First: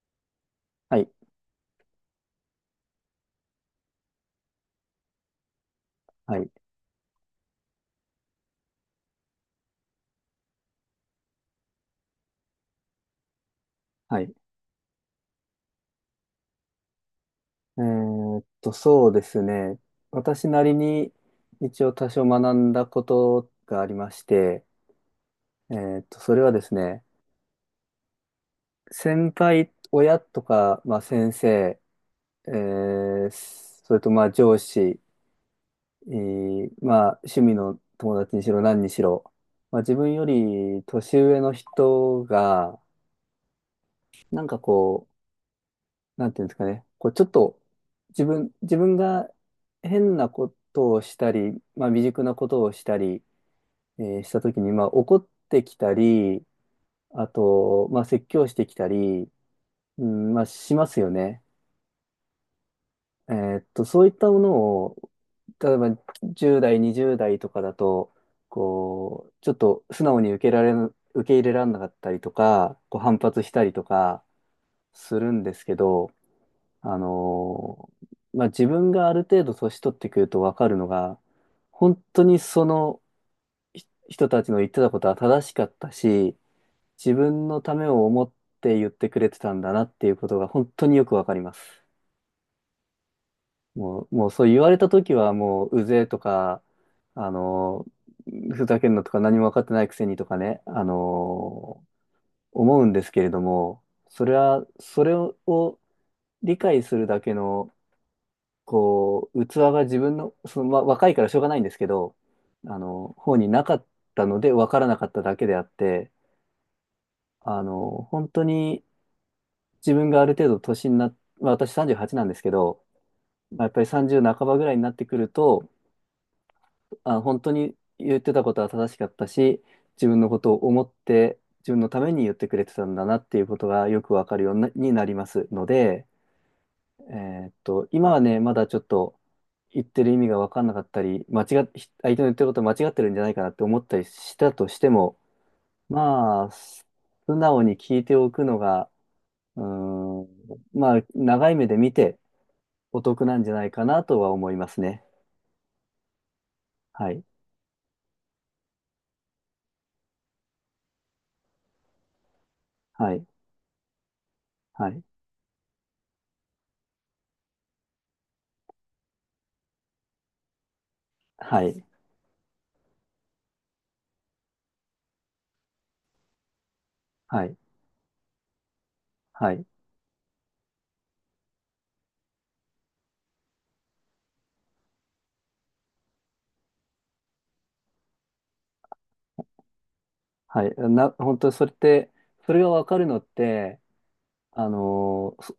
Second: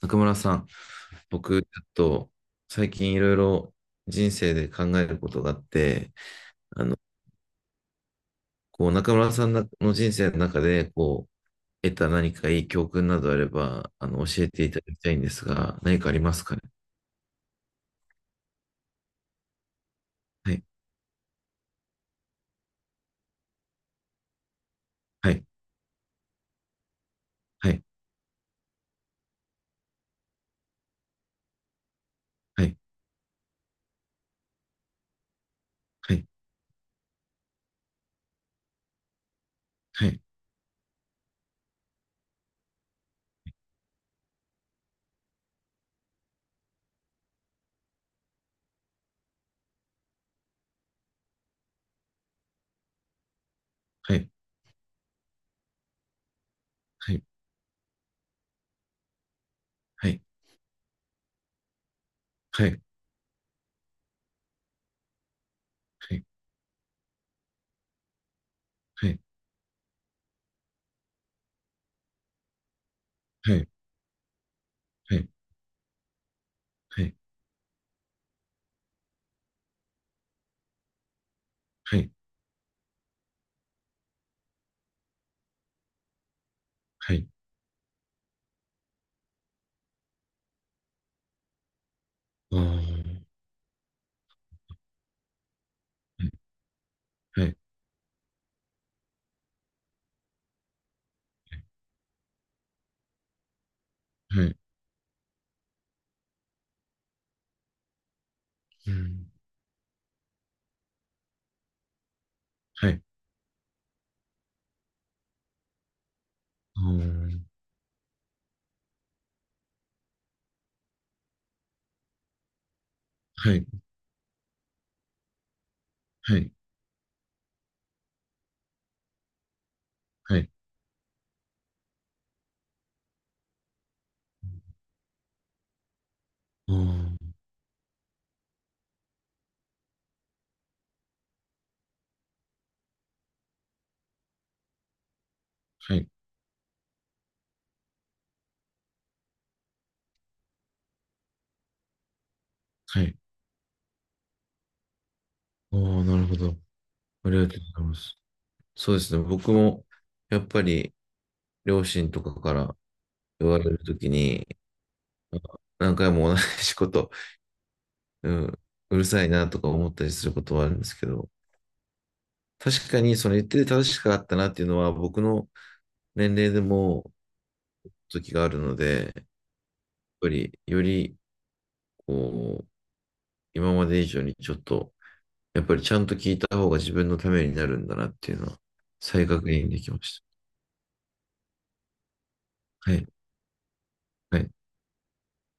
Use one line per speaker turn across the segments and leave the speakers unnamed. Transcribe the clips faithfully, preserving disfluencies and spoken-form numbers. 中村さん、
はい、
僕、ちょっと最近いろいろ人生で考えることがあって、
はい、
あの、こう、中村さんの人生の中で、こう、得た何かいい教訓などあれば、あ
はい。
の、教
え
えていただきたいんですが、何かありますかね？
ーっと、そうですね。私
は
な
い、
りに一応多少学んだことがありまして、
はい、
えーっと、それはですね、
はい、
先輩、親とか、まあ、先生、え
はい、
ーそれとまあ上司、え
はい、
ーまあ、趣味の友達にしろ何にしろ、まあ、自
は
分
い、
より年上の人が、なんかこなんていうんですかね、こうちょっと自分、自分が変なことをしたり、まあ、未熟なことをしたり、え
は
ー
い、
したときに、まあ、怒ってきたり、
はい、
あと、まあ、説教してきたり、う
はい、
ん、まあ、しますよね。
はい、
えーっと、そういったものを、例えばじゅう代、にじゅう代とかだと、
はい、
こう、ちょっと素直に受けられな、受け入れられなかったりとか、こう反発し
はい、は
た
い、
りとか
は
す
い、
るんですけど、あ
はい、
のーまあ、自分がある程度年取ってくると分かるのが、本
はい、
当にそのひ人たちの言ってたことは正しかったし、自
はい、
分のためを思って言ってくれてたんだなっていうことが本当によく分かります。
あー、
もう、もうそう言われた時はもううぜえと
はい、
か、あ
はい、
のーふざけんなとか何も分かってないくせにとかね、あのー思うんですけれども、それ
はい、
は、それを理解するだけの
うん、
こう、器が自分の、その、ま、若いからしょうがないんですけど、あ
はい、
の、方になかったので分からなかっただけであって、
あー、
あの、本当に自分がある程度年になっ、まあ、私さんじゅうはちなんですけど、
は
まあ、
い、
やっぱりさんじゅう半ばぐらいになってくると、
はい、
あ、本当に言ってたことは正しかったし、自分の
は
こ
い、はい、
とを思って、自分のために言ってくれてたんだなっていうことがよくわかるようになになりますので、
あー、
えーっと、今はね、まだちょっと言ってる意味が分かんなかったり、間違っ、相手の言ってること間違ってるんじゃないかなって思ったりしたとしても、
はい。
まあ、素直に聞いておくのが、うーん、まあ、長い目で見てお
はい。
得なんじゃないかなとは思いますね。
おー、なるほど。
はい、
ありがとうございます。そうですね。僕も、やっぱり、両親とかから
はい、
言われるときに、
はい、
あ、何回も同じこと、うん、うるさいなとか思ったりすることはあるんですけど、
はい、
確かに、その言ってて正しかったなっていうのは、僕の年齢でも、
はい、
時があるので、やっ
はい、
ぱり、より、こう、今まで以上にちょっと、やっぱりちゃんと聞いた方が自分のためになるんだなっていうのは、再確認できまし
はい。な、本当それって、それが分
た。は
かる
い。
のって、
はい。
あのー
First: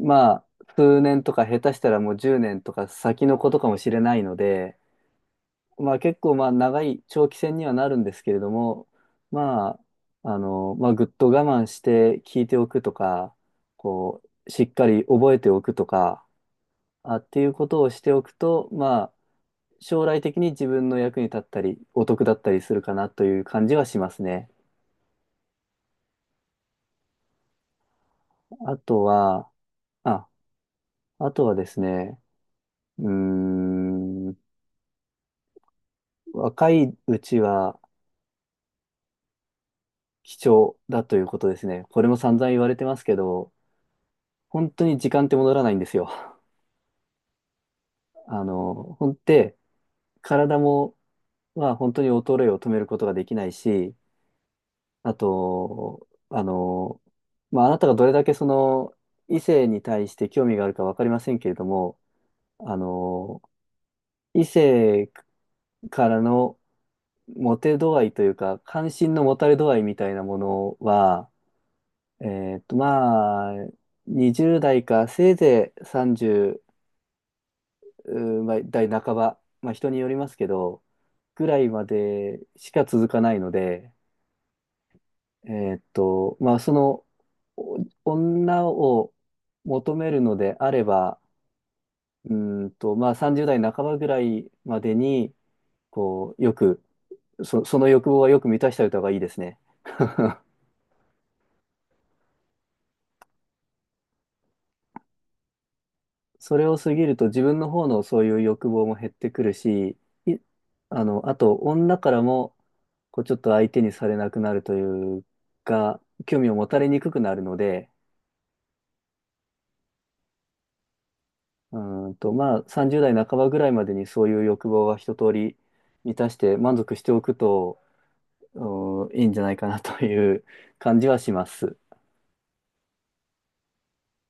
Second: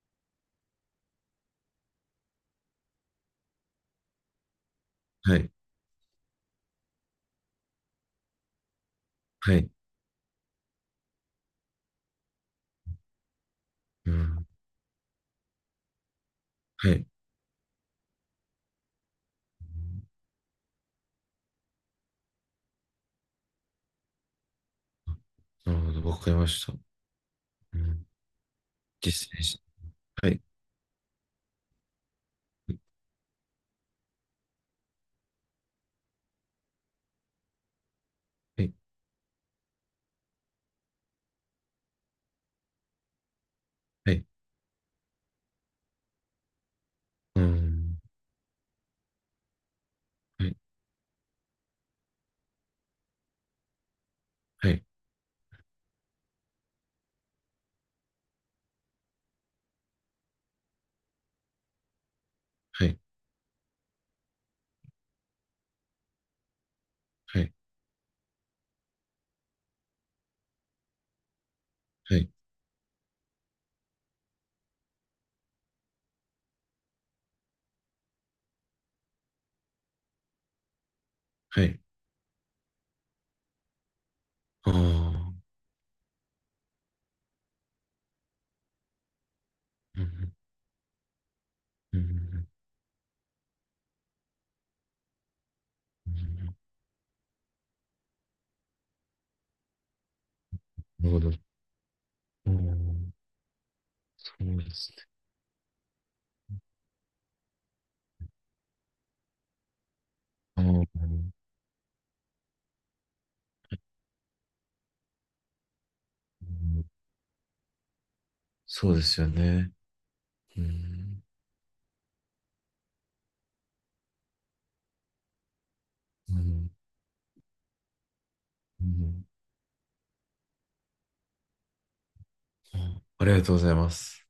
まあ、数年とか下手したらもうじゅうねんとか先のことかもしれないので、
はい。
まあ結構まあ長い長期戦にはなるんですけれども、
は
ま
い。
あ、あの、まあぐっと我慢して聞いておくとか、
う
こ
ん。
う、しっかり覚えておくとか、
はい。
あ、っていうことをしておくと、まあ、将来的に自分の役に立ったり、お得だったりするかなという感じはしますね。
なるほど、わかりました。うん。
あと
実践
は、
し、
あ、
はい。
あとはですね、うーん、若いうちは、
はい。
貴重だということですね。これも散々言われてますけど、
はい。
本当に時間って戻らないんですよ。
うん。
あの、ほんで、
はい。
体も、まあ、本当に衰えを止めることができないし、
はい。
あと、あの、まあ、あなたがどれだけその異性に対して興味があるかわかりませんけれども、あ
はい。
の、異性からの
はい。
モテ度合いというか、関心の持たれ度合いみたいなものは、
は
え
い。
ーっと、まあ、にじゅう代か、せいぜいさんじゅうまあ代半ば、まあ人によりますけど、ぐら
は
い
い。
までしか続かないので、
ああ。
えーっと、まあその、お女を求
う
める
ん。
のであれば、
う
う
ん。
ーんと、まあさんじゅう代半ばぐらいまでに、
う
こう、よ
ん、
く、そ、その欲望はよく満たしておいた方がいいですね。
なるほど。うん。そうですね。
それを過ぎると自分の方のそういう欲望も減ってくるし、い、
あ
あの、
あ。
あと女からもこうちょっと相手にされなくなるというか、興
う
味を持た
ん、
れにくくなるので、
そうですよね。うん。
うーんと、まあさんじゅう代半ばぐらいまでにそういう欲望は一通り満た
う
して
ん。
満足しておくと、う
う
ーんい
ん、
いんじゃないかなという感じはします。
あ、ありがとうございます。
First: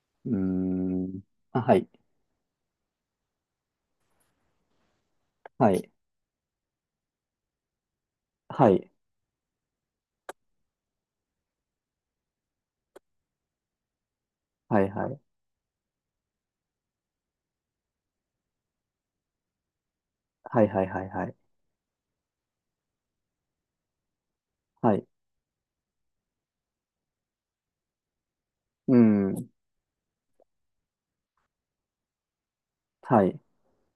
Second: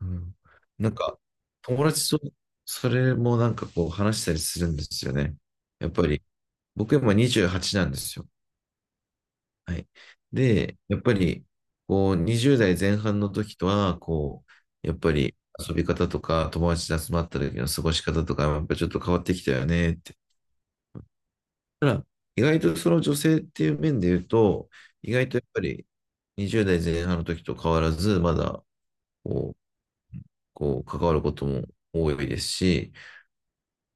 う
うー
ん。なんか、
ん。あ、は
友
い。
達とそれもなんかこう話したりするんですよね。
は
や
い。
っぱり、僕今にじゅうはちなんですよ。
はい。
はい。で、やっぱり、こう、にじゅう代前半の時とは、こ
は
う、
い、
やっ
は
ぱ
い。
り遊び方とか、友達で集まった時の過ごし方とか、やっぱりちょっと変わってきたよねって。
はい、はい、はい、はい。
ただ、意外とその女性っていう面で言うと、
はい。
意外とやっぱりにじゅう代前半の時と変わらず、まだ
うん。
こう、こう関わることも多いですし、
はい。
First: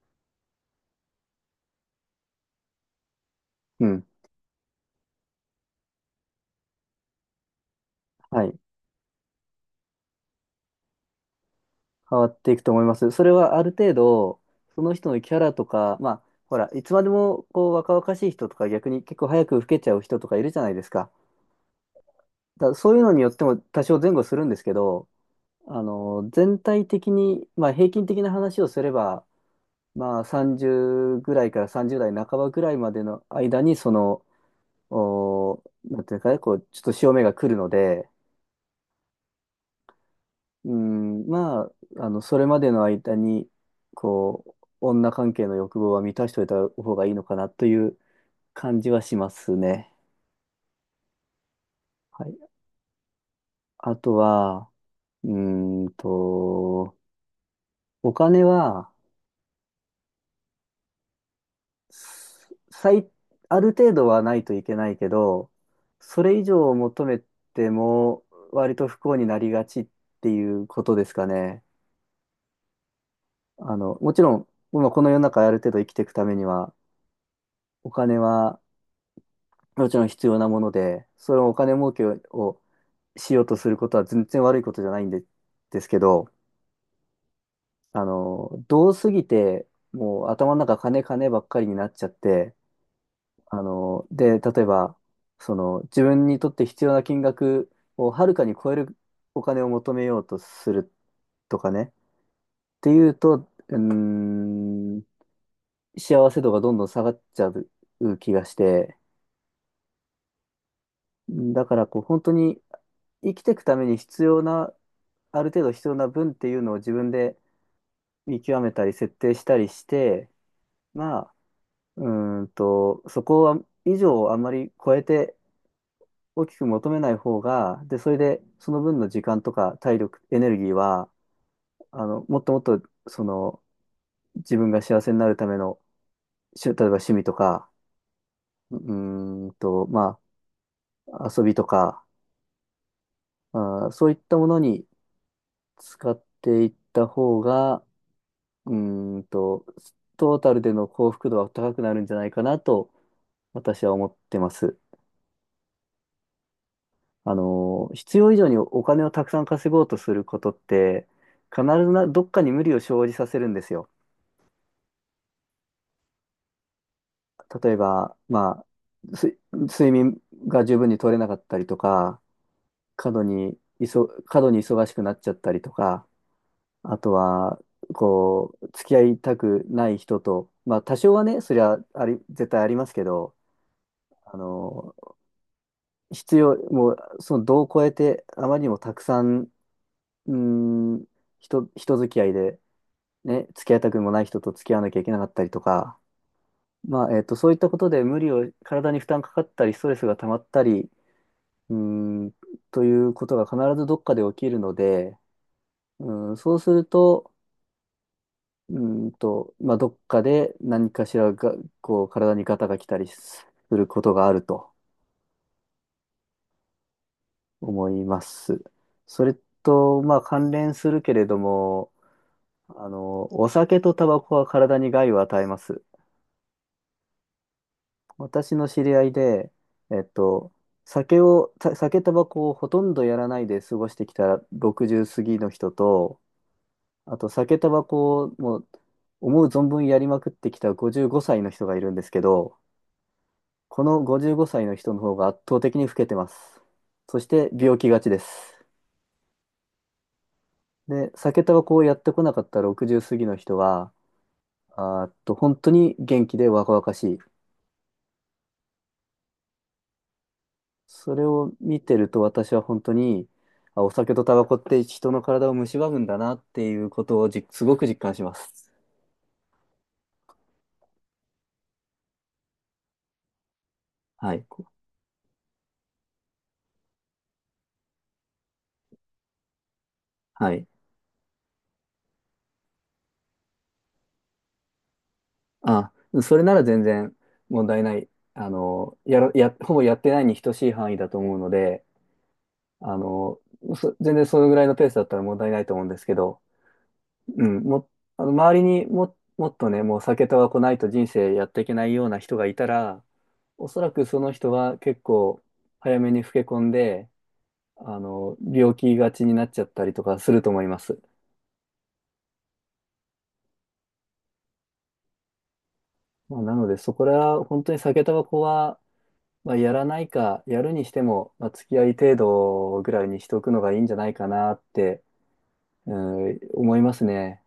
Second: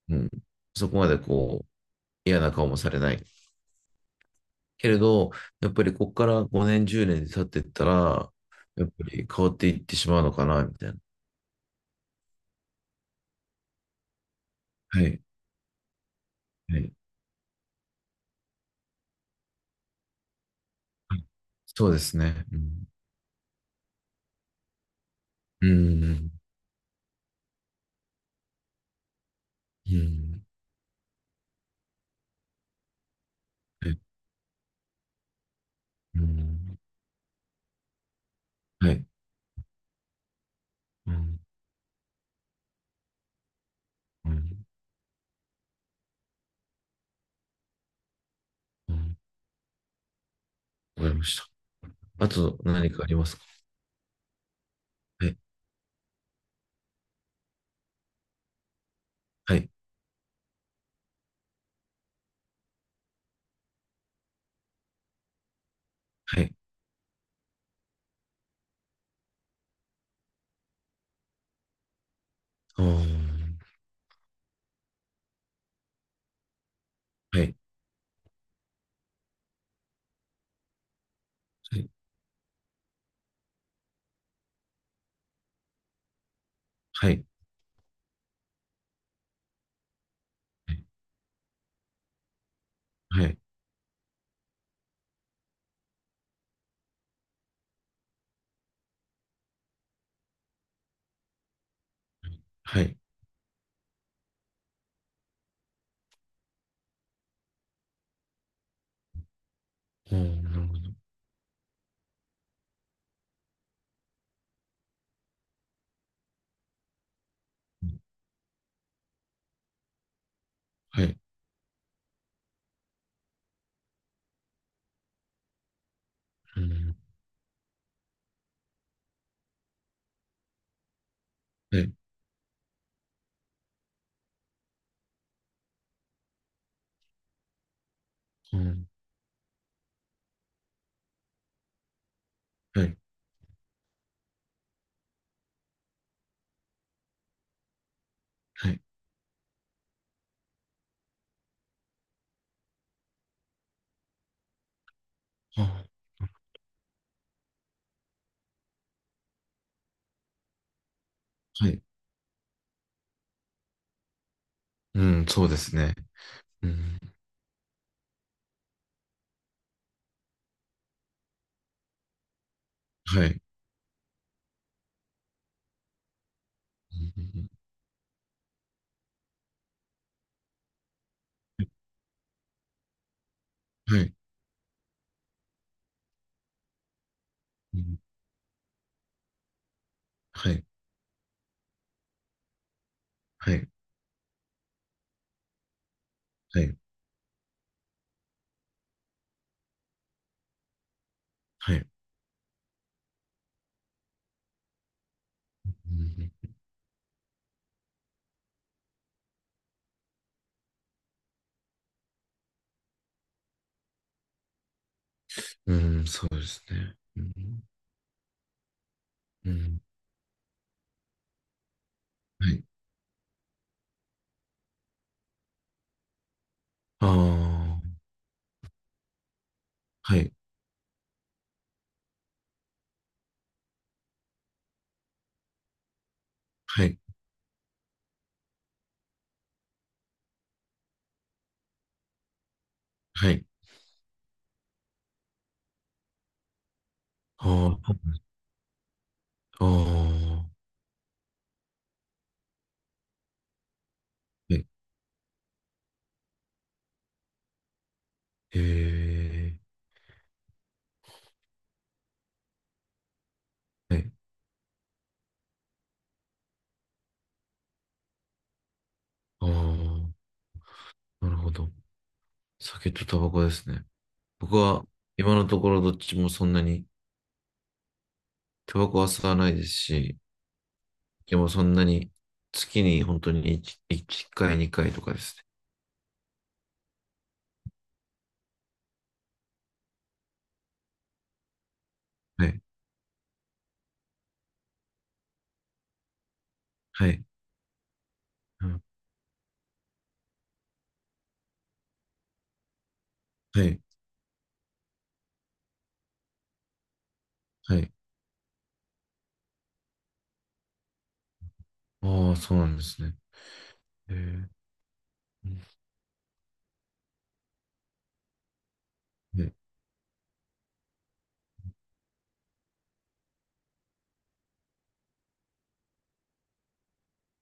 うん。そこまでこう、嫌な顔もされない。
うん。
けれど、やっぱりここからごねん、じゅうねん経っていったら、
はい。
やっぱり変わっていってしまうのかな、みたいな。
変わっていくと思います。それはある程度、その
は
人の
い。
キャラとか、まあ、ほら、
は
い
い。
つまでもこう若々しい人とか、逆に結構早く老けちゃう人とかいるじゃないですか。
はい、そうですね。う
だから
ん。
そういうのによっても多少前後するんですけど、
う
あの、
ん。
全体的に、まあ、平均的な話をすれば、
う
まあ、
ん。
さんじゅうぐらいからさんじゅう代半ばぐらいまでの間に、
は
そ
い、
の、お、なんていう
う
かね、こう、ち
ん。
ょっと潮目が来るので、
はい。
う
う
ん、
ん。
まあ、あの、それまでの間に、
う
こう、
ん。
女関係の欲望は満たしておいた方がいいのかなという感じ
う
はし
ん、
ますね。
わかりました。
は
あ
い。
と何かありますか？
あとは、
は
う
い。
ーんと、お金は、
はい。
す最、ある程度はないといけないけど、それ
は
以
い。
上を求めても、割と不幸になりがちっていうことですかね。
あー、
あの、もちろん、今この世の中ある程度生きていくためには、
はい。
お金は、もちろん必要なもので、それをお金
はい。
儲けをしようとすることは全然悪いことじゃないんで、ですけど、
はい。
あの、どうすぎて、もう頭の
は
中
い。
金金ばっかりになっちゃって、
はい。
あの、で、例えば、その自分にとって必要な金額をはるかに超えるお金を求めようとするとかね、っ
は
て
い、
いうと、うーん、幸せ度がどんどん下がっちゃう気がして、
あー、なるほど。
だからこう本当に生きていくために必要なある程度必要な分っていうのを自分で見極めたり設定したりして、
は
ま
い。
あ、うーんと、そこは以上をあまり超えて大き
う
く求
ん。
めない方が、で、それでその分の時間とか体力、エネルギーは、
はい。
あの、もっともっと、その、自分が幸せになるための、しゅ例えば趣味とか、
う
う
ん。
ーんと、まあ、遊びとか、
はい。
あー、そういったものに使っていった方が、
は
う
い。
ーんと、トータルでの幸福度は高くなるんじゃないかなと私は思ってます。
あ、
あの、必要以上にお金をたくさん稼ごうとすることって、必
はい。
ずな、どっかに無理を生じさせるんですよ。
うん、そうですね。うん、
例えば、まあ、す睡眠が十分に取れなかったりとか、過度
はい。
に、いそ、過度に忙しくなっちゃったりとか、あ
う
と
ん、
は、こう、付き合いたくない人と、まあ、多少はね、それはあり、絶対ありますけど、
はい。
あの、必要、もう、その度を
う
超え
ん、
て、あまりにもたくさん、うー
はい。
ん、人、人付き合いで、ね、
は
付
い。
き合いたくもない人と付き合わなきゃいけなかったりとか、
はい。
まあ、えっと、そういったことで無理を、体に負担かかったり、ストレスが溜まったり、う
は
ー
い。
ん、ということが必ずどっかで起きるので、うん、そうすると、うーんと、まあ、どっかで何かしらが、こう、体にガタが来たりすることがあると
うん、うん、そうですね。うん、
思います。それ
うん、
と、まあ、関連するけれども、
はい。
あの、お酒とタバコは体に害を与えます。
ああ、
私の知り合いで、えっ
はい。
と、酒を、た酒、タバコをほとんどやらないで過ごしてきたろくじゅう過ぎの人と、
はい。
あと酒、タバコをもう思う存分やりまくってきたごじゅうごさいの人がいるんですけど、
はい。
このごじゅうごさいの人の方が圧倒的に老けてます。そして病
あ
気がち
あ、
です。
ああ、は
で、酒、タバコをやってこなかったろくじゅう過ぎの人は、
い。
あーっと、本当に元気で若々しい。
え
それを見てると私は本当に、あ、お
ー、はい。
酒とタバコって人の体を蝕むんだなっていうことをじ、すごく実感します。
ああ、なるほど。酒とタバコですね。
はい。
僕
こ
は今のところどっちもそんなにタバコは吸わないですし、
はい。
でもそんなに、月に本当に いち, 一回、にかいとかです
あ、それなら全然問題ない。あの、やら、や、ほぼやってないに等しい範囲だと思うので、
ね。はい。
あの、そ全然そのぐらいのペースだったら問題ないと思うんですけど、
はい。
うん、も、あの、周り
うん、
にも、もっとね、もう酒タバコないと人生やっていけないような人がいたら、
は
おそ
い。
らくその人は結構早めに老け込んで、
はい。
あの、病気がちになっちゃったりとかすると思います。
ああ、そうなんですね。へえ、うん、
まあ、なので、そこら、本当に酒タバコは、
は
ま
い
あ、やらないか、やるにしても、まあ、付き合い程度ぐらいにしておくのがいいんじゃないかなって、うん、思いますね。